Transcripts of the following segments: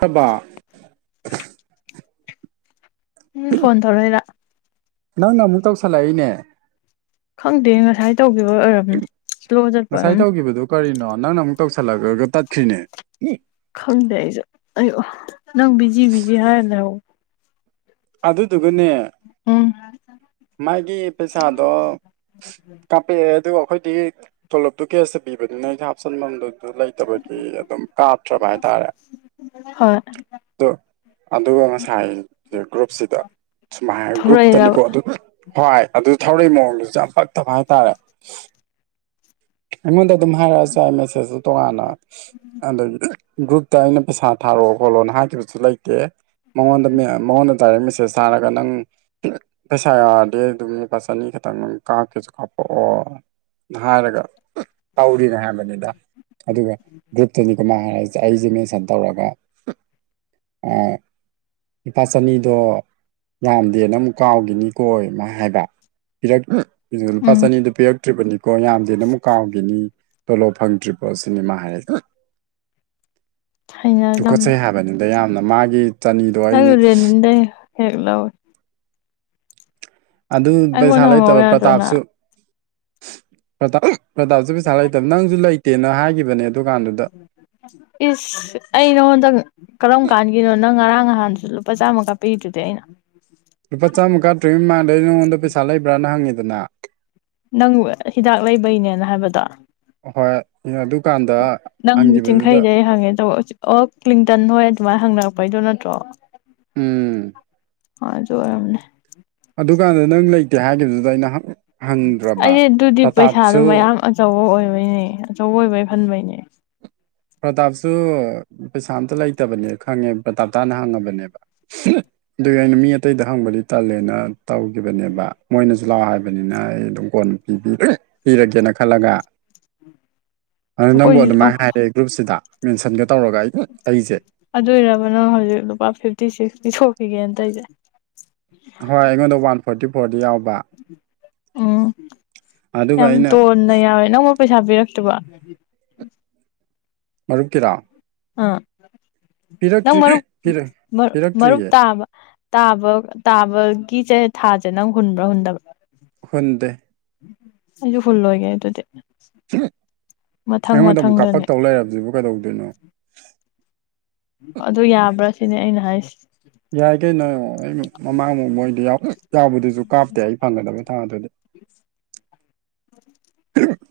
ꯍꯣꯏꯕ ꯎꯝ ꯐꯣꯟ ꯇꯧꯔꯛ ꯏꯔꯥ ꯅꯪꯅ ꯑꯃꯨꯛ ꯇꯧꯁꯜꯂꯛꯏꯅꯦ꯫ ꯈꯪꯗꯦ ꯉꯁꯥꯏ ꯇꯧꯈꯤꯕ ꯑꯣꯏꯔꯕꯅꯤ꯫ ꯉꯁꯥꯏ ꯇꯧꯈꯤꯕꯗꯨ ꯀꯔꯤꯅꯣ ꯅꯪꯅ ꯑꯃꯨꯛ ꯇꯧꯁꯜꯂꯛꯑꯒ ꯇꯠꯈ꯭ꯔꯤꯅꯦ꯫ ꯈꯪꯗꯦ ꯑꯩꯁꯨ ꯑꯩꯌꯣ ꯅꯪ ꯕꯤꯖꯤ ꯕꯤꯖꯤ ꯍꯥꯏꯔꯅꯦ꯫ ꯑꯗꯨꯗꯨꯒꯅꯦ ꯎꯝ ꯃꯥꯒꯤ ꯄꯩꯁꯥꯗꯣ ꯀꯥꯞꯄꯛꯑꯦ ꯑꯗꯨꯒ ꯑꯩꯈꯣꯏꯗꯤ ꯊꯣꯂꯣꯞꯇꯨ ꯀꯦꯌꯥ ꯁꯕꯤꯕꯅꯤꯅ ꯑꯩ ꯍꯥꯞꯆꯤꯟꯐꯝꯗꯨꯗ ꯂꯩꯇꯕꯒꯤ ꯑꯗꯨꯝ ꯀꯥꯞꯇ꯭ꯔꯕ ꯍꯥꯏꯇꯥꯔꯦ ꯍꯣꯏ ꯑꯗꯨ ꯑꯗꯨꯒꯨꯕ ꯁꯥꯏ ꯒ꯭ꯔꯨꯞꯁꯤꯗ ꯁꯨꯃꯥꯏꯅ ꯊꯣꯛꯂꯛꯏꯔꯕ ꯒ꯭ꯔꯨꯞꯇꯅꯤꯀꯣ ꯍꯣꯏ ꯑꯗꯨ ꯊꯧꯔꯛ ꯏ ꯃꯑꯣꯡꯗꯨꯁꯨ ꯌꯥꯝ ꯄꯥꯛꯇꯕ ꯍꯥꯏꯇꯥꯔꯦ꯫ ꯑꯩꯉꯣꯟꯗ ꯑꯗꯨꯝ ꯍꯥꯏꯔꯛꯑꯁꯨ ꯑꯥꯏ ꯃꯦꯁꯦꯖꯇ ꯇꯣꯉꯥꯟꯅ ꯑꯗꯨꯝ ꯒ꯭ꯔꯨꯞꯇ ꯑꯩꯅ ꯄꯩꯁꯥ ꯊꯥꯔꯛꯑꯣ ꯈꯣꯠꯂꯣꯅ ꯍꯥꯏꯈꯤꯕꯁꯨ ꯂꯩꯇꯦ ꯃꯉꯣꯟꯗ ꯃꯌꯥꯝ ꯃꯉꯣꯟꯗ ꯗꯥꯏꯔꯦꯛ ꯃꯦꯁꯦꯁ ꯊꯥꯔꯒ ꯅꯪ ꯄꯩꯁꯥ ꯌꯧꯔꯗꯤ ꯑꯗꯨꯝ ꯂꯨꯄꯥ ꯆꯅꯤ ꯈꯛꯇꯪ ꯀꯥꯞꯀꯦꯁꯨ ꯀꯥꯞꯄꯛꯑꯣ ꯍꯥꯏꯔꯒ ꯇꯧꯔꯤꯅꯦ ꯍꯥꯏꯕꯅꯤꯗ ꯑꯗꯨꯒ ꯒ꯭ꯔꯨꯞꯇꯗꯤ ꯑꯃꯥꯏ ꯍꯥꯏꯔꯛ ꯑꯩꯁꯦ ꯃꯦꯟꯁꯟ ꯇꯧꯔꯒ ꯂꯄꯥ ꯆꯅꯤꯗꯣ ꯌꯥꯝꯗꯦꯅ ꯑꯃꯨꯛ ꯀꯥꯎꯈꯤꯅꯤ ꯀꯣꯏ ꯑꯃ ꯍꯥꯏꯕ ꯄꯤꯔꯛ ꯂꯨꯄꯥ ꯎꯝ ꯆꯅꯤꯗꯨ ꯄꯤꯔꯛꯇ꯭ꯔꯤꯕꯅꯤꯀꯣ ꯌꯥꯝꯗꯦꯅ ꯑꯃꯨꯛ ꯀꯥꯎꯈꯤꯅꯤ꯫ ꯇꯣꯂꯣꯞ ꯐꯪꯗ꯭ꯔꯤꯐꯧ ꯁꯤꯅꯦꯃꯥ ꯍꯥꯏꯔꯗ ꯍꯩꯅꯗꯝꯅ ꯇꯨꯈꯠꯆꯩ ꯍꯥꯏꯕꯅꯤ꯫ ꯗ ꯌꯥꯝꯅ ꯃꯥꯒꯤ ꯆꯅꯤꯗꯣ ꯅꯪ ꯑꯩꯅ ꯂꯦꯅꯤꯟ ꯗꯥꯒꯤ ꯍꯦꯛ ꯂꯥꯎꯔꯣ꯫ ꯑꯗꯨ ꯄꯩꯁꯥ ꯑꯩꯉꯣꯟꯗ ꯍꯪꯍꯧ ꯂꯩꯇꯕ ꯌꯥꯗ꯭ꯔꯣ ꯄ꯭ꯔꯇꯥꯞꯁꯨ ꯅꯪ ꯄ꯭ꯔꯇꯥꯞ ꯄ꯭ꯔꯇꯥꯞꯁꯨ ꯄꯩꯁꯥ ꯂꯩꯇꯕ ꯅꯪꯁꯨ ꯂꯩꯇꯦꯅ ꯍꯥꯏꯒꯤꯈꯤꯕꯅꯦ ꯑꯗꯨꯀꯥꯟꯗꯨꯗ ꯏꯁ ꯑꯩ ꯅꯉꯣꯟꯗ ꯀꯔꯝ ꯀꯥꯟꯒꯤꯅꯣ? ꯅꯪ ꯉꯔꯥꯡ ꯅꯍꯥꯟꯗꯨꯁꯨ ꯂꯨꯄꯥ ꯆꯥꯝꯃ ꯀꯥꯞꯄꯤꯔꯤꯗꯨꯗꯤ ꯑꯩꯅ ꯂꯨꯄꯥ ꯆꯥꯝꯃ ꯀꯥꯇ꯭ꯔꯤꯉꯩ ꯃꯃꯥꯡꯗꯩ ꯅꯉꯣꯟꯗ ꯄꯩꯁꯥ ꯂꯩꯕ꯭ꯔꯥꯅ ꯍꯪꯉꯤꯗꯅ ꯅꯪꯕꯨ ꯍꯤꯗꯥꯛ ꯂꯩꯕꯩꯅꯦꯅ ꯍꯥꯏꯕꯗꯣ ꯍꯣꯏ ꯑꯗꯨꯀꯥꯟꯗ ꯅꯪꯒꯤ ꯆꯤꯡꯈꯩ ꯍꯪꯈꯤꯕꯗꯨꯗ ꯗꯩ ꯍꯪꯉꯦ ꯇꯧ ꯑꯣ ꯀ꯭ꯂꯤꯡꯇꯟ ꯍꯣꯏ ꯑꯗꯨꯃꯥꯏꯅ ꯍꯪꯅꯔꯛꯄꯩꯗꯣ ꯅꯠꯇ꯭ꯔꯣ? ꯎꯝ ꯍꯣꯏ ꯑꯗꯨ ꯑꯣꯏꯔꯝꯒꯅꯤ꯫ ꯑꯗꯨꯀꯥꯟꯗ ꯅꯪ ꯂꯩꯇꯦ ꯍꯥꯏꯈꯤꯕꯗꯨꯗ ꯑꯩꯅ ꯍꯪꯗ꯭ꯔꯕ ꯑꯩ ꯑꯗꯨꯗꯤ ꯄꯩꯁꯥꯗꯣ ꯄ꯭ꯔꯇꯥꯞꯁꯨ ꯃꯌꯥꯝ ꯑꯆꯧꯕ ꯑꯣꯏꯕꯩꯅꯦ ꯑꯆꯧꯕ ꯑꯣꯏꯕꯩ ꯍꯟꯕꯩꯅꯦ꯫ ꯄ꯭ꯔꯇꯥꯞꯁꯨ ꯄꯩꯁꯥ ꯑꯝꯇ ꯂꯩꯇꯕꯅꯦ ꯈꯪꯉꯦ ꯄ꯭ꯔꯇꯥꯞꯇꯥꯅ ꯍꯪꯉꯕꯅꯦꯕ ꯑꯗꯨꯒꯤ ꯑꯩꯅ ꯃꯤ ꯑꯇꯩꯗ ꯍꯪꯕꯗꯤ ꯇꯜꯂꯦꯅ ꯇꯧꯈꯤꯕꯅꯦꯕ ꯃꯣꯏꯅꯁꯨ ꯏꯆꯤꯜꯂꯥꯎ ꯍꯥꯏꯕꯅꯤꯅ ꯑꯩ ꯑꯗꯨꯝ ꯀꯣꯟ ꯄꯤꯔꯒꯦꯅ ꯈꯜꯂꯒ ꯑꯗꯨ ꯅꯪꯕꯨ ꯑꯩꯈꯣꯏꯁꯨ ꯑꯗꯨꯃꯥꯏꯅ ꯍꯥꯏꯔꯑꯦ ꯒ꯭ꯔꯨꯞꯁꯤꯗ ꯃꯦꯟꯁꯟꯒ ꯇꯧꯔꯒ ꯑꯩ ꯑꯩꯁꯦ ꯑꯗꯨꯏꯔꯕ ꯅꯪ ꯍꯧꯖꯤꯛ ꯂꯨꯄꯥ ꯐꯤꯐꯇꯤ ꯁꯤꯛꯁꯇꯤ ꯁꯣꯛꯈꯤꯒꯦꯅ ꯇ ꯑꯩꯁꯦ꯫ ꯍꯣꯏ ꯑꯩꯉꯣꯟꯗ ꯋꯥꯟ ꯐꯣꯔꯇꯤ ꯐꯣꯔꯗ ꯌꯥꯎꯕ ꯑꯗꯨꯒ ꯑꯩꯅ ꯟꯅ ꯌꯥꯎꯋꯦ ꯅꯪꯅ ꯄꯩꯁꯥ ꯄꯤꯔꯛꯇꯕ ꯃꯔꯨꯞꯀꯤꯔꯥ ꯑꯥ ꯅꯪ ꯃꯔꯨꯞ ꯃꯔꯨꯞ ꯄꯤꯔꯛꯇ꯭ꯔꯤꯌꯦ ꯇꯥꯕ ꯇꯥꯕ ꯇꯥꯕꯒꯤꯁꯦ ꯊꯥꯁꯦ ꯅꯪ ꯍꯨꯟꯕ꯭ꯔꯥ ꯍꯨꯟꯗꯕ꯭ꯔꯥ ꯍꯗꯦ ꯑꯩꯁꯨ ꯐꯨꯜ ꯑꯣꯏꯒꯦ ꯑꯗꯨꯗꯤ ꯃꯊꯪ ꯑꯩꯉꯣꯟꯗ ꯑꯃꯨꯛ ꯀꯥꯞꯄꯛ ꯃꯊꯪꯗꯅꯦ ꯇꯧ ꯂꯩꯁꯤꯕꯨ ꯀꯩꯗꯧꯗꯣꯏꯅꯣ ꯑꯗꯨ ꯌꯥꯕ꯭ꯔꯥ ꯁꯤꯅꯦ ꯑꯩꯅ ꯍꯥꯏꯁꯤ ꯌꯥꯏ ꯀꯩꯅꯣ ꯑꯩ ꯃꯃꯥꯡꯃꯨꯛ ꯃꯣꯏꯗ ꯌꯥꯎꯕꯗꯨꯁꯨ ꯀꯥꯞꯇꯦ ꯑꯩ ꯐꯪꯒꯗꯕ ꯊꯥ ꯑꯗꯨꯗꯤ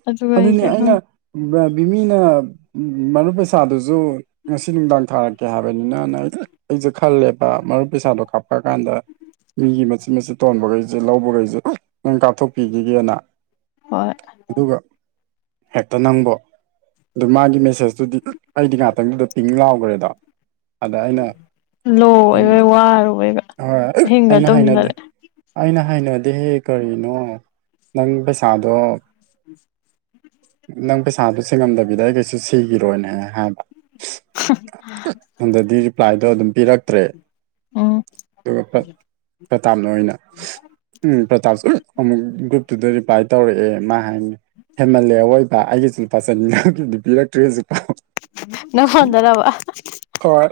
ꯑꯗꯨꯒ ꯑꯗꯨꯅꯤ ꯑꯩꯁꯦ ꯑꯩꯅ ꯕꯤꯃꯤꯅ ꯃꯔꯨꯞ ꯄꯩꯁꯥꯗꯨꯁꯨ ꯉꯁꯤ ꯅꯨꯡꯗꯥꯡ ꯊꯥꯔꯛꯀꯦ ꯍꯥꯏꯕꯅꯤꯅꯅ ꯑꯩ ꯑꯩꯁꯦ ꯈꯜꯂꯦꯕ ꯃꯔꯨꯞ ꯄꯩꯁꯥꯗꯣ ꯀꯥꯞ ꯀ ꯀꯥꯟꯗ ꯃꯤꯒꯤ ꯃꯆꯤꯟꯠ ꯃꯆꯨꯠ ꯇꯣꯟꯕꯈꯩꯁꯦ ꯂꯧꯕꯈꯩꯁꯦ ꯅꯪ ꯀꯥꯞꯊꯣꯛꯄꯤꯈꯤꯒꯦꯅ ꯍ ꯑꯗꯨꯒ ꯍꯦꯛꯇ ꯅꯪꯕ ꯑꯗꯨ ꯃꯥꯒꯤ ꯃꯦꯁꯦꯁꯇꯨꯗꯤ ꯑꯩꯗꯤ ꯉꯥꯛꯇꯪꯗꯨꯗ ꯄꯤꯡ ꯂꯥꯎꯈ꯭ꯔꯦꯗ ꯑꯗ ꯂꯣ ꯑꯩꯅꯝ ꯑꯣꯏꯕꯩ ꯋꯥꯔꯨꯕꯩꯒ ꯍꯣꯏ ꯑꯍꯤꯡꯒ ꯑꯩꯅ ꯍꯥꯏꯅꯗꯦ ꯇꯨꯝꯗꯔꯦ ꯑꯩꯅ ꯍꯥꯏꯩꯅꯗꯤ ꯀꯔꯤꯅꯣ ꯅꯪ ꯄꯩꯁꯥꯗꯣ ꯎꯝ ꯅꯪ ꯄꯩꯁꯥꯗꯨ ꯆꯉꯝꯗꯕꯤꯗ ꯑꯩ ꯀꯩꯁꯨ ꯁꯤꯈꯤꯔꯣꯏꯅꯦ ꯍꯥꯏꯕ ꯍꯟꯗꯗꯤ ꯔꯤꯄ꯭ꯂꯥꯏꯗꯣ ꯑꯗꯨꯝ ꯄꯤꯔꯛꯇ꯭ꯔꯦ ꯎꯝ ꯑꯗꯨꯒ ꯄ꯭ꯔꯇꯥꯞꯅ ꯑꯣꯏꯅ ꯎꯝ ꯄ꯭ꯔꯇꯥꯞꯁꯨ ꯑꯃꯨꯛ ꯒ꯭ꯔꯨꯞꯇꯨꯗ ꯔꯤꯄ꯭ꯂꯥꯏ ꯇꯧꯔꯛꯑꯦ ꯃꯥ ꯍꯥꯏꯕꯅꯤ ꯄꯂꯦ ꯑꯔ ꯑꯣꯏꯕ ꯑꯩꯒꯤꯁꯨ ꯂꯨꯄꯥ ꯆꯟꯅꯤꯒꯤꯗꯤ ꯄꯤꯔꯛꯇ꯭ꯔꯦ ꯍꯧꯁꯨ ꯄꯥꯎ ꯅꯪꯗꯔꯕ ꯍꯣꯏ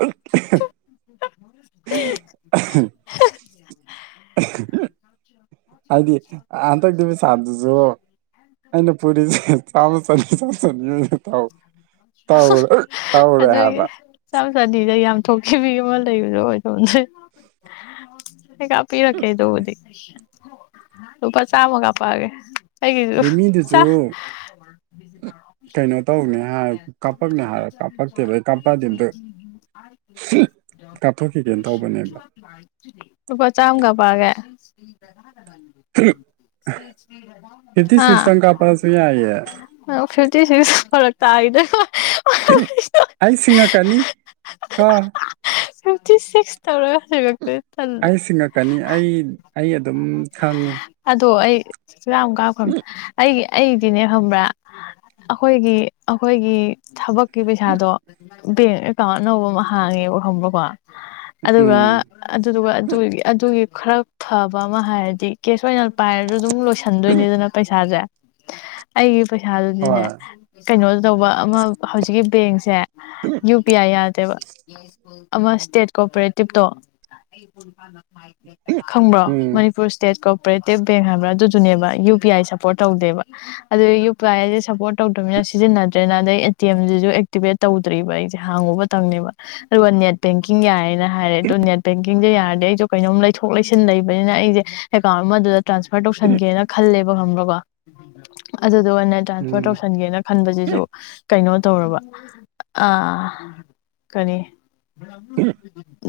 ꯎ [unintelligible] ꯍꯥꯏꯗꯤ ꯍꯟꯗꯛꯇꯤ ꯄꯩꯁꯥꯗꯨꯁꯨ [unintelligible] ꯑꯩꯅ ꯄꯨꯔꯤꯁꯦ ꯆꯥ ꯆꯅꯤ ꯆ ꯆꯅꯤꯅ ꯇꯥꯎ ꯇꯥꯎ ꯇꯧꯔꯦ ꯍꯥꯏꯕ ꯆ ꯆꯗꯤꯗ ꯌꯥꯝ ꯊꯣꯛꯈꯤꯕ ꯑꯃ ꯂꯩꯕꯗꯣ ꯑꯣꯏꯗꯣꯛ ꯀꯥꯞꯄꯤꯔꯛꯀꯦ ꯑꯗꯨꯕꯨꯗꯤ ꯂꯨꯄꯥ ꯆꯥꯝꯃ ꯀꯥꯞꯄꯛꯑꯒꯦ ꯍꯥꯏ ꯕꯦꯃꯤꯗꯨꯁꯨ ꯀꯩꯅꯣ ꯇꯧꯅꯦ ꯍꯥꯏ ꯀꯥꯞꯄꯛꯅꯦ ꯍꯥꯏꯔ ꯀꯥꯞꯄꯛꯇꯦꯕ ꯑꯩ ꯀꯥꯞꯄꯛꯑꯗꯤ ꯑꯝꯇ [unintelligible] ꯀꯥꯞꯊꯣꯛꯈꯤꯒꯦꯅ ꯇꯧꯕꯅꯦ ꯄꯥ ꯆꯥꯝ ꯀꯥ ꯄꯥꯒ ꯐꯤꯐꯇꯤ ꯑꯥ ꯁꯤꯛꯁꯇꯪ ꯀꯥꯞꯄꯛꯑꯁꯨ ꯌꯥꯏꯌꯦ ꯐꯤꯐꯇꯤ ꯁꯤꯛꯁ ꯐꯔꯛ ꯇꯥꯔꯤꯗ ꯑꯩ ꯁꯤꯡꯉꯛꯀꯅꯤ ꯀꯔ ꯁ꯭ꯋꯦꯟꯇꯤ ꯁꯤꯁ ꯇꯧꯔꯒ ꯍꯥꯏꯕ ꯑꯩ ꯁꯤꯡꯉꯛꯀꯅꯤ ꯑꯩ ꯑꯩ ꯑꯗꯨꯝ ꯁꯪꯉꯤ ꯑꯗꯣ ꯑꯩ ꯌꯥꯝ ꯀꯥꯎꯞꯈ꯭ꯔꯕ ꯑꯩꯒꯤ ꯑꯩꯗꯤꯅꯦ ꯈꯪꯕ꯭ꯔꯥ ꯑꯩꯈꯣꯏꯒꯤ ꯑꯩꯈꯣꯏꯒꯤ ꯊꯕꯛꯀꯤ ꯄꯩꯁꯥꯗꯣ ꯕꯦꯡ ꯑꯦꯀꯥꯎꯟ ꯑꯅꯧꯕ ꯑꯃ ꯍꯥꯡꯉꯦ ꯕ ꯈꯪꯕ꯭ꯔꯣꯀꯣ ꯑꯗꯨꯒ ꯎꯝ ꯑꯗꯨꯗꯨꯒ ꯑꯗꯨ ꯑꯗꯨꯒꯤ ꯈꯔ ꯐꯕ ꯑꯃ ꯍꯥꯏꯔꯗꯤ ꯀꯦꯁ ꯑꯣꯏꯅ ꯄꯥꯏꯔꯗ ꯑꯗꯨꯝ ꯂꯣꯏꯁꯟꯗꯣꯏꯅꯤꯗꯅ ꯄꯩꯁꯥꯁꯦ ꯑꯩꯒꯤ ꯄꯩꯁꯥꯗꯨꯗꯤꯅꯦ ꯍꯣꯏ ꯀꯩꯅꯣ ꯇꯧꯕ ꯑꯃ ꯍꯧꯖꯤꯛꯀꯤ ꯕꯦꯡꯁꯦ ꯌꯨ ꯄꯤ ꯑꯥꯏ ꯌꯥꯗꯦꯕ ꯑꯃ ꯏꯁꯇꯦꯠ ꯀꯣꯑꯣꯄꯔꯦꯇꯤꯞꯇꯣ ꯈꯪꯕ꯭ꯔꯣ ꯎꯝ ꯃꯅꯤꯄꯨꯔ ꯏꯁꯇꯦꯠ ꯀꯣꯑꯣꯄꯔꯦꯇꯤꯞ ꯕꯦꯡ ꯍꯥꯏꯕ꯭ꯔꯥ ꯑꯗꯨꯗꯨꯅꯦꯕ ꯌꯨ ꯄꯤ ꯑꯥꯏ ꯁꯞꯄꯣꯔꯠ ꯇꯧꯗꯦꯕ ꯑꯗꯨ ꯌꯨ ꯄꯤ ꯑꯥꯏꯁꯦ ꯁꯞꯄꯣꯔꯠ ꯇꯧꯗꯕꯅꯤꯅ ꯁꯤꯖꯤꯟꯅꯗ꯭ꯔꯦꯅ ꯑꯗꯩ ꯑꯦ ꯇꯤ ꯑꯦꯝ ꯁꯨ ꯑꯦꯛꯇꯤꯚꯦꯠ ꯇꯧꯗ꯭ꯔꯤꯕ ꯑꯩꯁꯦ ꯍꯥꯡꯉꯨꯕꯇꯪꯅꯦꯕ ꯑꯗꯨꯒ ꯅꯦꯠ ꯕꯦꯡꯀꯤꯡ ꯌꯥꯏꯌꯦꯅ ꯍꯥꯏꯔꯦ ꯑ ꯑꯗꯨꯣ ꯅꯦꯠ ꯕꯦꯡꯀꯤꯡꯁꯦ ꯌꯥꯔꯗꯤ ꯑꯩꯁꯨ ꯀꯩꯅꯣꯝ ꯂꯩꯊꯣꯛ ꯂꯩꯁꯤꯟ ꯂꯩꯕꯅꯤꯅ ꯑꯩꯁꯦ ꯑꯦꯀꯥꯎꯟ ꯑꯃꯗ ꯇ꯭ꯔꯥꯟꯁꯐꯔ ꯇꯧꯁꯟꯒꯦꯅ ꯈꯜꯂꯦꯕ ꯈꯪꯕ꯭ꯔꯣꯀꯣ ꯑꯗꯨꯗ ꯑꯣꯏꯅ ꯇ꯭ꯔꯥꯟꯁꯐꯔ ꯎꯝ ꯇꯧꯁꯟꯒꯦꯅ ꯈꯟꯕꯁꯤꯁꯨ ꯀꯩꯅꯣ ꯇꯧꯔꯕ ꯀꯔꯤ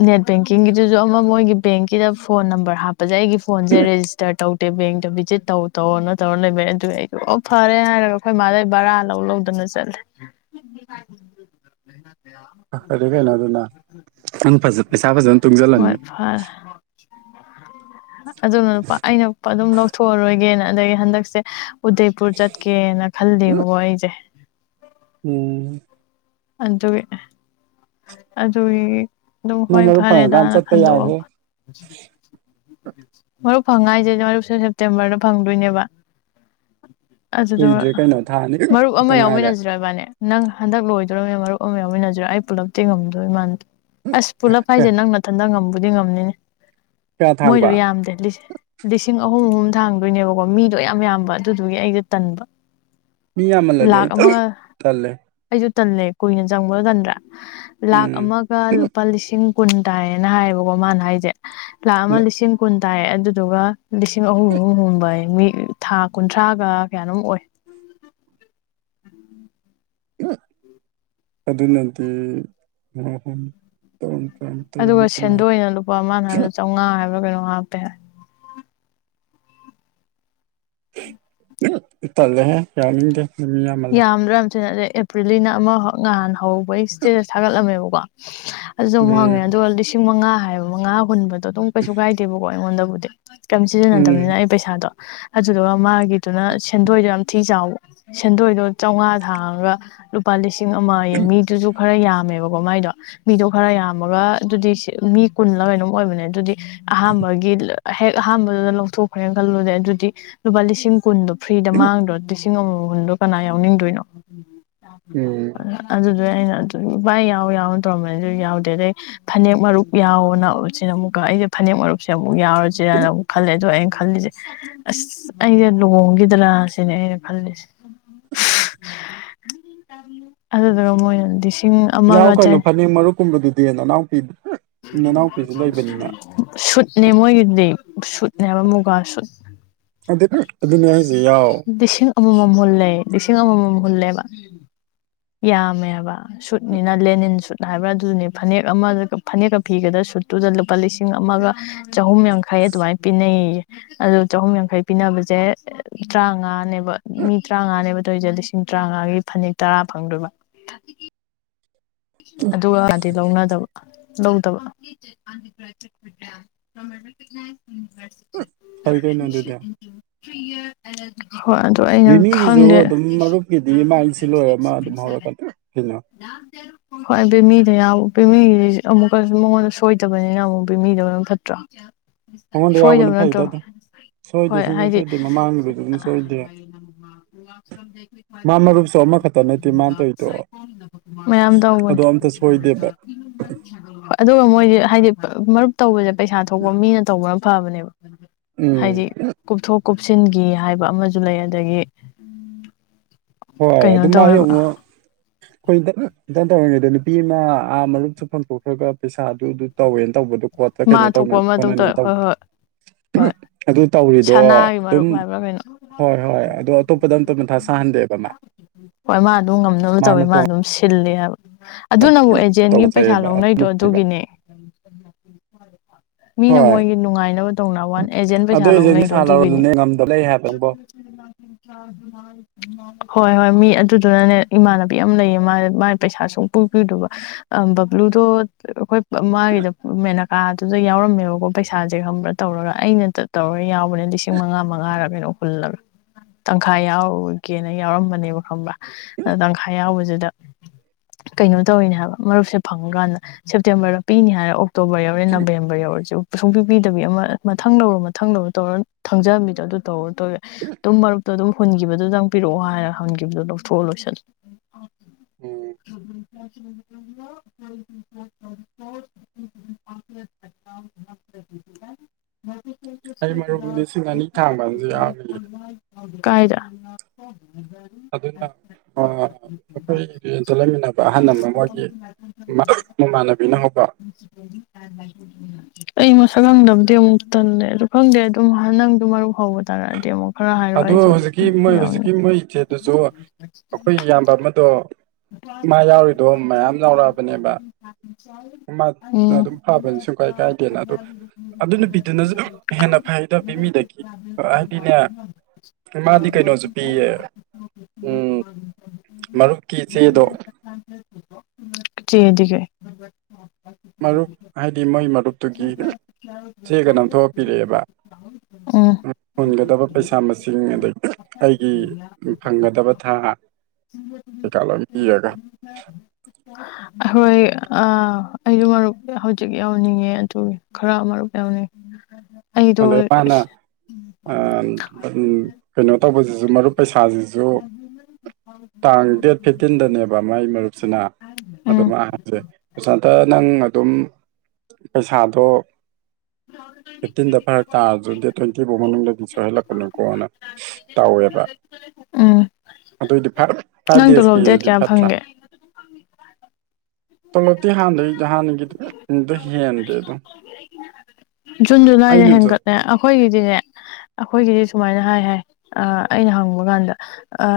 ꯅꯦꯠ ꯕꯦꯡꯀꯤꯡꯒꯤꯗꯨꯁꯨ ꯑꯃ ꯃꯣꯏꯒꯤ ꯕꯦꯡꯀꯤꯗ ꯐꯣꯟ ꯅꯝꯕꯔ ꯍꯥꯞꯄꯁꯦ ꯑꯩꯒꯤ ꯐꯣꯟꯁꯦ ꯔꯦꯁꯇꯔ ꯇꯧꯗꯦ ꯕꯦꯡꯇ ꯚꯤꯁꯤꯠ ꯇꯧ ꯇꯧꯔꯅ ꯇꯧꯔ ꯂꯩꯕꯩ ꯑꯗꯨ ꯑꯩꯁꯨ ꯑꯣ ꯐꯔꯦ ꯍꯥꯏꯔꯒ ꯑꯩꯈꯣꯏ ꯃꯥꯗꯩ ꯕꯔꯥ ꯂꯧ ꯂꯧꯗꯅ ꯆꯠꯂꯦ [inaudible] ꯑꯗꯨ ꯀꯩꯅꯣ ꯑꯗꯨꯅ ꯅꯪ ꯄꯩꯁꯥ ꯐꯖꯅ ꯍꯣꯏ ꯇꯨꯡꯁꯤꯜꯂꯅꯤ ꯐꯔꯦ ꯑꯗꯨꯅ ꯂꯨꯄꯥ ꯑꯩꯅ ꯑꯗꯨꯝ ꯂꯧꯊꯣꯛꯑꯔꯣꯏꯒꯦꯅ ꯑꯗꯒꯤ ꯍꯟꯗꯛꯁꯦ ꯎꯗꯩꯄꯨꯔ ꯆꯠꯀꯦꯅ ꯈꯜꯂꯦꯕꯀꯣ ꯑꯩꯁꯦ ꯎꯝ ꯑꯗꯨꯒꯤ ꯑꯗꯨꯒꯤ ꯑꯗꯨꯝ ꯅꯪ ꯍꯣꯏ ꯃꯔꯨꯞ ꯐꯪꯉꯀꯥꯟꯗ ꯐꯔꯦꯗꯅ ꯆꯠꯄ ꯌꯥꯏꯍꯦ ꯈꯟꯗꯣꯛꯑꯕ ꯃꯔꯨꯞ ꯐꯪꯉ ꯍꯥꯏꯁꯦꯗꯤ ꯃꯔꯨꯞꯁꯦ ꯁꯦꯞꯇꯦꯝꯕꯔꯗ ꯐꯪꯗꯣꯏꯅꯦꯕ ꯑꯗꯨꯗꯣ ꯀꯨꯏꯗ꯭ꯔꯦ ꯀꯩꯅꯣ ꯊꯥ ꯑꯅꯤ ꯃꯔꯨꯞ ꯑꯃ ꯈꯛꯇ ꯉꯥꯏꯔꯦ ꯌꯥꯎꯃꯤꯟꯅꯁꯤꯔꯣ ꯏꯕꯥꯅꯤ ꯅꯪ ꯍꯟꯗꯛ ꯂꯣꯏꯗꯣꯔꯤꯕꯅꯤꯅ ꯃꯔꯨꯞ ꯑꯃ ꯌꯥꯎꯃꯤꯟꯅꯖꯔꯥ ꯑꯩ ꯄꯨꯂꯞ ꯇꯤꯡꯉꯝꯗꯣꯏ ꯃꯥꯟꯗꯦ ꯑꯁ ꯄꯨꯂꯞ ꯍꯥꯏꯁꯦ ꯅꯪ ꯃꯊꯟꯇ ꯉꯝꯕꯨꯗꯤ ꯉꯝꯅꯤꯅꯦ ꯀꯌꯥ ꯃꯣꯏꯗꯣ ꯊꯥꯡꯕ ꯌꯥꯝꯗꯦ ꯂꯤꯁꯤꯡ ꯂꯤꯁꯤꯡ ꯑꯍꯨꯝ ꯑꯍꯨꯝ ꯊꯥꯡꯗꯣꯏꯅꯦꯕꯀꯣ ꯃꯤꯗꯣ ꯌꯥꯝ ꯌꯥꯝꯕ ꯑꯗꯨꯗꯨꯒꯤ ꯑꯩꯒ ꯇꯟꯕ ꯃꯤ ꯌꯥꯝꯃꯜꯂꯗꯤ ꯂꯥꯛ ꯑꯩ ꯑꯃꯒ ꯇꯜꯂꯦ ꯑꯩꯁꯨ ꯇꯜꯂꯦ ꯀꯨꯏꯅ ꯆꯪꯕ ꯇꯟꯗ꯭ꯔꯥ ꯂꯥꯛ ꯎꯝ ꯑꯃ ꯂꯨꯄꯥ ꯂꯤꯁꯤꯡ ꯀꯨꯟ ꯇꯥꯏꯌꯦꯅ ꯍꯥꯏꯌꯦꯕꯀꯣ ꯃꯥꯅ ꯍꯥꯏꯁꯦ ꯂꯥꯛ ꯑꯃ ꯂꯤꯁꯤꯡ ꯀꯨꯟ ꯇꯥꯏ ꯑꯗꯨꯗꯨꯒ ꯂꯤꯁꯤꯡ ꯑꯍꯨꯝ ꯑꯍꯨꯝ ꯍꯨꯟꯕꯩ ꯃꯤ ꯊꯥ ꯀꯨꯟꯊ꯭ꯔꯥꯒ ꯀꯌꯥꯅꯣꯝ ꯑꯣꯏ ꯑꯗꯨꯅꯗꯤ ꯑ [unintelligible] ꯑꯗꯨꯒ ꯁꯦꯟꯗꯣꯏ ꯑꯣꯏꯅ ꯂꯨꯄꯥ ꯑꯃꯅ ꯍꯥꯏꯕꯗ ꯆꯥꯎꯉꯥ ꯍꯥꯏꯕ꯭ꯔꯥ ꯀꯩꯅꯣ ꯍꯥꯞꯄꯦ ꯍꯥꯏ ꯇꯜꯂꯦꯍꯦ ꯌꯥꯝꯗꯦ ꯌꯥꯝꯗ꯭ꯔꯥꯝ ꯌꯥꯝꯊꯤꯅ ꯑꯗꯩ ꯑꯦꯄ꯭ꯔꯤꯜꯒꯤꯅ ꯑꯃꯈꯛ ꯅꯍꯥꯟ ꯍꯧꯕꯩ ꯏꯁꯇꯦꯇ ꯊꯥꯒꯠꯂꯝꯃꯦꯕꯀꯣ ꯑꯗꯨꯁꯨ ꯑꯃꯨꯛ ꯍꯪꯉꯦ ꯎꯝ ꯑꯗꯨꯒ ꯂꯤꯁꯤꯡ ꯃꯉꯥ ꯍꯥꯏꯕ ꯃꯉꯥ ꯍꯨꯟꯕꯗꯣ ꯑꯗꯨꯝ ꯀꯩꯁꯨ ꯀꯥꯏꯗꯦꯕꯀꯣ ꯑꯩꯉꯣꯟꯗꯕꯨꯗꯤ ꯀꯩꯝ ꯎꯝ ꯁꯤꯖꯤꯟꯅꯗꯕꯅꯤꯅ ꯑꯩ ꯄꯩꯁꯥꯗꯣ ꯑꯗꯨꯗꯨꯒ ꯃꯥꯒꯤꯗꯨꯅ ꯁꯦꯟꯗꯣꯏꯗꯣ ꯌꯥꯝ ꯊꯤ ꯆꯥꯎꯕ ꯁꯦꯟꯗꯣꯏꯗꯣ ꯆꯥꯝꯉꯥ ꯊꯥꯡꯉꯒ ꯂꯨꯄꯥ ꯂꯤꯁꯤꯡ ꯑꯃꯌꯦ ꯃꯤꯗꯨꯁꯨ ꯈꯔ ꯌꯥꯝꯃꯦꯕꯀꯣ ꯃꯥꯏꯗꯣ ꯃꯤꯗꯣ ꯈꯔ ꯌꯥꯝꯃꯒ ꯑꯗꯨꯗꯤ ꯃꯤ ꯀꯨꯜꯂꯀꯩꯅꯣꯝ ꯑꯣꯏꯕꯅꯦ ꯑꯗꯨꯗꯤ ꯑꯍꯥꯥꯟꯕꯒꯤ ꯍꯦꯛ ꯑꯍꯥꯥꯟꯕꯗꯨꯗ ꯂꯧꯊꯣꯛꯈ꯭ꯔꯦꯅ ꯈꯜꯂꯨꯗꯦ ꯑꯗꯨꯗꯤ ꯂꯨꯄꯥ ꯂꯤꯁꯤꯡ ꯀꯨꯟꯗꯣ ꯐ꯭ꯔꯤꯗ ꯃꯥꯡꯗ꯭ꯔꯣ ꯂꯤꯁꯤꯡ ꯑꯃꯃꯝꯗꯣ ꯀꯅꯥ ꯌꯥꯎꯅꯤꯡꯗꯣꯏꯅꯣ ꯎꯝ ꯑꯗꯨꯗ ꯑꯩꯅ ꯑꯗꯨꯚꯏ ꯌꯥꯎ ꯌꯥꯎ ꯇꯧꯔꯝꯕꯅꯤꯁꯨ ꯌꯥꯎꯗꯦ ꯑꯗꯩ ꯐꯅꯦꯛ ꯃꯔꯨꯞ ꯌꯥꯎꯅ ꯁꯤꯅ ꯑꯃꯨꯛꯀ ꯑꯩꯁꯦ ꯐꯅꯦꯛ ꯃꯔꯨꯞ ꯁꯤ ꯑꯃꯨꯛ ꯌꯥꯎꯔꯁꯦꯅ ꯑꯃꯨꯛ ꯈꯜꯂꯦ ꯑꯗꯣ ꯑꯩꯅ ꯈꯜꯂꯤꯁꯦ ꯑꯁ ꯑꯩꯁꯦ ꯂꯨꯍꯣꯡꯈꯤꯗ꯭ꯔꯥ ꯁꯤꯅꯦ ꯑꯩꯅ ꯈꯜꯂꯤꯁꯦ ꯑꯗꯨꯗꯨꯒ ꯃꯣꯏꯅꯗꯤ ꯌꯥꯎ ꯀꯩꯅꯣ ꯐꯅꯦꯛ ꯃꯔꯨꯞꯀꯨꯝꯕꯗꯨꯗꯤ ꯅꯅꯥꯎꯄꯤ ꯅꯅꯥꯎꯄꯤꯁꯨ ꯂꯩꯕꯅꯤꯅ ꯁꯨꯠꯅꯦ ꯃꯣꯏꯒꯤꯗꯤ ꯁꯨꯠꯅꯦꯕ ꯃꯨꯒꯥ ꯁꯨꯠ ꯑꯗꯨ ꯑꯗꯨꯅꯦ ꯑꯩꯁꯦ ꯌꯥꯎ ꯂꯤꯁꯤꯡ ꯑꯃꯃꯝ ꯍꯨꯜꯂꯦ ꯂꯤꯁꯤꯡ ꯑꯃꯃꯝ ꯍꯨꯜꯂꯦꯕ ꯌꯥꯝꯃꯦꯕ ꯁꯨꯠꯅꯤꯅ ꯂꯦꯅꯤꯟ ꯁꯨꯠ ꯍꯥꯏꯕ꯭ꯔꯥ ꯑꯗꯨꯗꯨꯅꯤ ꯐꯅꯦꯛ ꯑꯃ ꯐꯅꯦꯛꯀ ꯐꯤꯒꯗ꯭ꯔ ꯁꯨꯠꯇꯨꯗ ꯂꯨꯄꯥ ꯂꯤꯁꯤꯡ ꯑꯃꯒ ꯆꯍꯨꯝ ꯌꯥꯡꯈꯩ ꯑꯗꯨꯃꯥꯏꯅ ꯄꯤꯅꯩꯌꯦ ꯑꯗꯣ ꯆꯍꯨꯝ ꯌꯥꯡꯈꯩ ꯄꯤꯅꯕꯁꯦ ꯇꯔꯥꯃꯉꯥꯅꯦꯕ ꯃꯤ ꯇꯔꯥꯃꯉꯥꯅꯦꯕ ꯇꯧꯔꯤꯁꯦ ꯂꯤꯁꯤꯡ ꯇꯔꯥꯃꯉꯥꯒꯤ ꯐꯅꯦꯛ ꯇꯔꯥ ꯐꯪꯗꯣꯏꯕ ꯑꯁꯤꯒꯤ ꯑꯗꯨꯒꯗꯤ ꯂꯧꯅꯗꯕ ꯂꯧꯗꯕ ꯐꯩ ꯀꯩꯅꯣ ꯑꯗꯨꯗꯤ [unintelligible] ꯑꯗꯣ ꯑꯩꯅ ꯕꯤꯃꯤꯒꯤꯁꯨ ꯈꯪꯗꯦ ꯑꯗꯨꯝ ꯃꯔꯨꯞꯀꯤꯗꯤ ꯃꯥ ꯁꯤ ꯂꯣꯏꯔ ꯃꯥ ꯑꯗꯨꯝ ꯍꯧꯔꯛꯀꯅꯤ ꯀꯩꯅꯣ ꯂꯛꯇꯦ ꯍꯣꯏ ꯕꯦꯃꯤꯗ ꯕꯦꯃꯤ ꯑꯃꯨꯛꯀꯁꯨ ꯃꯉꯣꯟꯗ ꯁꯣꯏꯗꯕꯅꯤꯅ ꯑꯃꯨꯛ ꯕꯦꯃꯤꯗ ꯑꯗꯨꯝ ꯐꯠꯇ꯭ꯔꯣ ꯃꯉꯣꯟꯗ ꯌꯥꯎꯕꯅ ꯁꯣꯏꯗꯕ ꯅꯠꯇ꯭ꯔꯣ ꯐꯩꯗ ꯑꯗꯨꯝ ꯁꯣꯏꯗꯦ ꯍꯣꯏ ꯁꯨꯡꯁꯣꯏ ꯍꯥꯏꯗꯤ ꯁꯣꯏꯗꯦ ꯃꯃꯥꯡꯒꯤꯗꯨꯁꯨ ꯑꯗꯨꯝ ꯁꯣꯏꯗꯦ ꯃꯥ ꯃꯔꯨꯞꯁꯨ ꯑꯃꯈꯛꯇ ꯅꯠꯇꯦ ꯃꯥꯅ ꯇꯧꯔꯤꯗꯣ ꯃꯌꯥꯝ ꯑꯗꯣ ꯇꯧꯕꯅꯤ ꯑꯝꯇ ꯁꯣꯏꯗꯦꯕ [unintelligible] ꯍꯣꯏ ꯑꯗꯨꯒ ꯃꯣꯏꯗꯤ ꯍꯥꯏꯗꯤ ꯃꯔꯨꯞ ꯇꯧꯕꯁꯦ ꯄꯩꯁꯥ ꯊꯣꯛꯄ ꯃꯤꯅ ꯇꯧꯕꯅ ꯐꯕꯅꯦꯕ ꯍꯥꯏꯗꯤ ꯎꯝ ꯀꯨꯞꯊꯣꯛ ꯀꯨꯞꯁꯤꯟꯈꯤ ꯍꯥꯏꯕ ꯑꯃꯁꯨ ꯂꯩ ꯑꯗꯒꯤ ꯍꯣꯏ ꯀꯩꯅꯣ ꯑꯗꯨꯝ ꯃꯥꯥꯏ ꯇꯧꯋꯦꯕ ꯑꯃꯨꯛ ꯑꯩꯈꯣꯏ ꯏꯇꯔꯟ ꯇꯧꯔꯤꯉꯩꯗ ꯅꯨꯄꯤ ꯑꯃ ꯑꯥ ꯃꯔꯨꯞꯁꯨ ꯐꯗꯣꯛꯈ꯭ꯔꯒ ꯄꯩꯁꯥꯗꯨ ꯑꯗꯨ ꯇꯧꯋꯦꯅ ꯇꯧꯕꯗꯣ ꯑꯣ ꯀꯩꯅꯣ ꯃꯥ ꯇꯧ ꯊꯣꯛꯄ ꯑꯃ ꯑꯗꯨꯝ ꯍꯣꯠꯅꯅꯤꯅ ꯇꯧꯋꯦ ꯍꯣꯏ ꯇꯧꯕꯗꯣ ꯍꯣꯏ ꯍꯣꯏ ꯑꯗꯨ ꯇꯧꯔꯤꯗꯣ ꯁꯅꯥꯒꯤ ꯑꯗꯨꯝ ꯃꯔꯨꯞ ꯍꯥꯏꯕ꯭ꯔꯥ ꯀꯩꯅꯣ ꯍꯣꯏ ꯍꯣꯏ ꯑꯗꯣ ꯑꯇꯣꯞꯄꯗ ꯑꯝꯇ ꯃꯟꯊ ꯁꯥꯍꯟꯗꯦꯕ ꯃꯥ ꯍꯣꯏ ꯃꯥ ꯑꯗꯨꯝ ꯉꯝꯅꯕ ꯇꯧꯋꯤ ꯃꯥꯅ ꯇꯣꯉꯥꯟ ꯃꯥ ꯑꯗꯨꯝ ꯁꯤꯜꯂꯤ ꯍꯥꯏꯕ ꯑꯗꯨꯅꯕꯨ ꯑꯦꯖꯦꯟꯒꯤ ꯄꯩꯁꯥ ꯇꯧꯖꯩꯑꯕ ꯂꯧꯅꯩꯗꯣ ꯑꯗꯨꯅꯕ ꯑꯗꯨꯒꯤꯅꯦ ꯃꯤꯅ ꯍꯣꯏ ꯃꯣꯏꯒꯤ ꯅꯨꯡꯉꯥꯏꯅꯕ ꯇꯧꯅ ꯋꯥꯟ ꯑꯦꯖꯦꯟ ꯑꯗꯨ ꯄꯩꯁꯥ ꯑꯦꯖꯦꯟꯒꯤ ꯂꯧꯅꯩꯗꯣ ꯁꯥ ꯑꯗꯨꯒꯤꯅꯤ ꯂꯧꯔꯗꯨꯅꯦ ꯉꯝꯗꯕ ꯂꯩ ꯍꯥꯏꯕ ꯅꯪꯕꯣ ꯍꯣꯏ ꯍꯣꯏ ꯃꯤ ꯑꯗꯨꯗꯨꯅꯅꯦ ꯏꯃꯥꯅꯕ ꯂꯩ ꯃꯥ ꯄꯩꯁꯥ ꯁ ꯄꯨꯕꯤꯨꯗꯕ ꯕ꯭ꯂꯨꯗꯣ ꯑꯩꯈꯣꯏ ꯃꯥꯒꯤꯗ ꯃꯦꯅꯀꯥꯗꯨꯗ ꯌꯥꯎꯔꯝꯃꯦꯕꯀꯣ ꯄꯩꯁꯥꯁꯦ ꯈꯪꯕ꯭ꯔꯥ ꯇꯧꯔꯒ ꯑꯩꯅ ꯇꯧꯔ ꯌꯥꯎꯕꯅꯦ ꯂꯤꯁꯤꯡ ꯃꯉꯥ ꯃꯉꯥꯔ ꯀꯩꯅꯣ ꯍꯨꯜꯂꯕ ꯇꯪꯈꯥꯏ ꯌꯥꯎꯔꯒꯦꯅ ꯌꯥꯎꯔꯝꯕꯅꯦꯕ ꯈꯪꯕ꯭ꯔꯥ ꯑꯗ ꯇꯪꯈꯥꯏ ꯌꯥꯎꯕꯁꯤꯗ ꯀꯩꯅꯣ ꯇꯧꯔꯤꯅꯦ ꯍꯥꯏꯕ ꯃꯔꯨꯞꯁꯦ ꯐꯪꯀꯥꯟꯗ ꯁꯦꯞꯇꯦꯝꯕꯔꯗ ꯄꯤꯅꯤ ꯍꯥꯏꯔꯦ ꯑꯣꯛꯇꯣꯕꯔ ꯌꯧꯔꯦ ꯅꯕꯦꯝ ꯌꯔꯦ ꯌꯧꯔꯁꯤ ꯁꯨꯡ ꯄꯗꯕꯤ ꯑꯃ ꯃꯊꯪ ꯂꯧꯔꯣ ꯃꯊꯪ ꯂꯧꯔꯣ ꯇꯧꯔꯣ ꯊꯪꯖꯍꯕꯤꯗꯣ ꯑꯗꯨ ꯇꯧꯔꯣ ꯑꯗꯨꯝ ꯃꯔꯨꯞꯇꯣ ꯑꯗꯨꯝ ꯍꯨꯟꯈꯤꯕꯗꯨꯗꯪ ꯄꯤꯔꯛꯑꯣ ꯍꯥꯏꯔꯒ ꯍꯟꯈꯤꯕꯗꯨ ꯂꯧꯊꯣꯛꯑꯣ ꯂꯣꯏꯁꯤꯜꯂ ꯎꯝ [inaudible] [inaudible] ꯑꯩ ꯃꯔꯨꯞ ꯂꯤꯁꯤꯡ ꯑꯅꯤ ꯊꯥꯡꯕ ꯑꯃꯁꯨ ꯌꯥꯎꯔꯤꯌꯦ [inaudible] ꯀꯥꯏꯗ [inaudible] ꯑꯗꯨꯅ ꯑꯩꯈꯣꯏ ꯆꯠꯂꯃꯤꯟꯅꯕ ꯑꯍꯜ ꯑꯃ ꯃꯣꯏꯒꯤ ꯃꯃꯥꯟꯅꯕꯤꯅ ꯍꯧꯕ [unintelligible] [unintelligible] ꯑꯩ ꯃꯁꯛ ꯈꯪꯗꯕꯗꯤ ꯑꯃꯨꯛ ꯇꯜꯂꯦ ꯑꯗꯨꯗ ꯈꯪꯗꯦ ꯑꯗꯨꯝ ꯅꯪꯗ ꯃꯔꯨꯞ ꯍꯧꯕ ꯇꯥꯔꯛꯑꯗꯤ ꯑꯃꯨꯛ ꯈꯔ ꯍꯥꯏꯔꯣ ꯑꯗ ꯑꯩꯁꯨ ꯍꯧꯖꯤꯛꯀꯤ ꯃꯣꯏ ꯌꯥꯎꯅꯤ ꯍꯧꯖꯤꯛꯀꯤ ꯃꯣꯏ ꯏꯆꯦꯗꯨꯁꯨ ꯑꯩꯈꯣꯏ ꯏꯌꯥꯝꯕ ꯑꯃꯗꯣ ꯃꯥ ꯌꯥꯎꯔꯤꯗꯣ ꯃꯌꯥꯝ ꯌꯥꯎꯔꯛꯑꯕꯅꯦꯕ ꯃꯥ ꯎꯝ ꯑꯗꯨꯝ ꯐꯕꯅꯤ ꯁꯨꯡ ꯀꯥꯏ ꯀꯥꯏꯗꯦꯅ ꯑꯗꯣ ꯑꯗꯨ ꯅꯨꯄꯤꯗꯨꯅꯁꯨ ꯍꯦꯟꯅ ꯐꯩꯗꯕꯤ ꯃꯤꯗꯒꯤ ꯍꯥꯏꯗꯤꯅꯦ [unintelligible] ꯃꯥꯗꯤ ꯀꯩꯅꯣꯁꯨ ꯄꯤꯌꯦ ꯎꯝ ꯃꯔꯨꯞꯀꯤ ꯆꯦꯗꯣ ꯆꯗꯤ ꯀꯩ ꯍ ꯃꯔ ꯍꯥꯏꯗꯤ ꯃ ꯏꯃ ꯊ ꯀꯌꯥ ꯃꯨꯣꯟꯒꯗꯕ ꯄꯩꯁꯥ ꯃꯁꯤꯡ ꯑꯗꯒꯤ ꯑꯩꯒꯤ ꯎ ꯐꯪꯒꯗꯕ ꯊꯥ ꯀꯩꯀꯥ ꯂꯕꯤꯔꯒ ꯑꯩꯈꯣꯏ ꯑ ꯑꯩꯁꯨ ꯃꯔꯨꯞ ꯍꯧꯖꯤꯛ ꯌꯥꯎꯅꯤꯡꯉꯦ ꯑꯗꯨ ꯈꯔ ꯑꯃꯔꯨꯛ ꯌꯥꯎꯅꯤꯡꯉꯦ ꯑꯩꯗꯣ ꯑꯗꯩ ꯃꯥꯅ ꯑꯥ ꯎꯝ ꯀꯩꯅꯣ ꯇꯧꯕꯁꯤꯁꯨ ꯃꯔꯨꯞ ꯄꯩꯁꯥꯁꯤꯁꯨ ꯇꯥꯡ ꯗꯦꯠ ꯐꯤꯞꯇꯤꯟꯗꯅꯦꯕ ꯃꯥꯏ ꯃꯔꯨꯞꯁꯤꯅ ꯑꯗꯨ ꯎꯝ ꯃꯥ ꯍꯥꯏꯁꯦ ꯄ꯭ꯔꯁꯟꯇꯥ ꯅꯪ ꯑꯗꯨꯝ ꯄꯩꯁꯥꯗꯣ ꯇꯨꯊꯥꯎꯖꯥꯟ ꯇ꯭ꯋꯦꯟꯇꯤ ꯐꯥꯇꯤꯟꯗ ꯐꯔꯛ ꯇꯥꯔꯁꯨ ꯗꯦ ꯇ꯭ꯋꯦꯟꯇꯤ ꯐꯥꯎ ꯃꯅꯨꯡꯗꯒꯤ ꯁꯣꯏꯍꯜꯂꯛꯄꯅꯨꯀꯣꯅ ꯇꯧꯋꯦꯕ ꯎꯝ ꯑꯗꯨꯑꯣꯏꯗꯤ ꯐꯥꯏꯚ ꯐꯥꯏꯚ ꯅꯪ ꯗꯦꯁ ꯇꯣꯂꯣꯞ ꯗꯦꯠ ꯄꯤꯔꯗꯤ ꯀꯌꯥ ꯐꯠꯇ꯭ꯔꯥ ꯐꯪꯒꯦ ꯇꯣꯂꯣꯛꯇꯤ ꯍꯥꯟꯅꯩ ꯍꯥꯟꯅꯒꯤ ꯍꯦꯟꯗꯦ ꯑꯗꯨꯝ ꯖꯨꯟ ꯖꯨꯂꯥꯏꯗ ꯑꯩꯅꯁꯨ ꯍꯦꯟꯒꯠꯂꯦ ꯑꯩꯈꯣꯏꯒꯤꯗꯤꯅꯦ ꯑꯩꯈꯣꯏꯒꯤꯗꯤ ꯁꯨꯃꯥꯏꯅ ꯍꯥꯏ ꯍꯥꯏ ꯑ ꯑꯩꯅ ꯍꯪꯕ ꯀꯥꯟꯗ ꯑ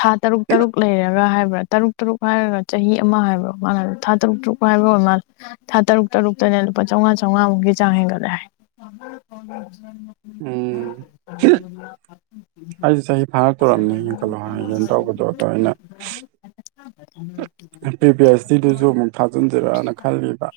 ꯊꯥ ꯇꯔꯨꯛ ꯇꯔꯨꯛ ꯂꯩꯔꯒ ꯍꯥꯏꯕ꯭ꯔꯥ ꯇꯔꯨꯛ ꯇꯔꯨꯛ ꯍꯥꯏꯔꯒ ꯆꯍꯤ ꯑꯃ ꯍꯥꯏꯕ꯭ꯔꯥ ꯃꯥꯅꯗ ꯊꯥ ꯇꯔꯨꯛ ꯇꯔꯨꯛ ꯋꯥꯏꯕ ꯑꫭꯏ ꯃꯥꯜꯂꯦ ꯊꯥ ꯇꯔꯨꯛ ꯇꯔꯨꯛꯇꯅꯦ ꯂꯨꯄꯥ ꯆꯥꯝꯉꯥ ꯆꯥꯝꯉꯥꯃꯨꯛ ꯆꯥꯡ ꯍꯦꯟꯒꯠꯂꯦ ꯍꯥꯏ ꯎꯝ [unintelligible] [unintelligible] ꯑꯩꯁꯦ ꯆꯍꯤ ꯐꯥꯔ ꯇꯨꯔꯝꯅꯦ ꯌꯦꯡ ꯈꯜꯂꯣ ꯍꯥꯏꯒꯦꯅ ꯇꯧꯕꯗꯣ ꯑꯗꯣ ꯑꯩꯅ ꯄꯤꯔ ꯄꯤ ꯍꯩꯆ ꯗꯤ ꯗꯨꯁꯨ ꯑꯃꯨꯛ ꯊꯥꯖꯤꯟꯖꯔꯅ ꯈꯜꯂꯤꯕ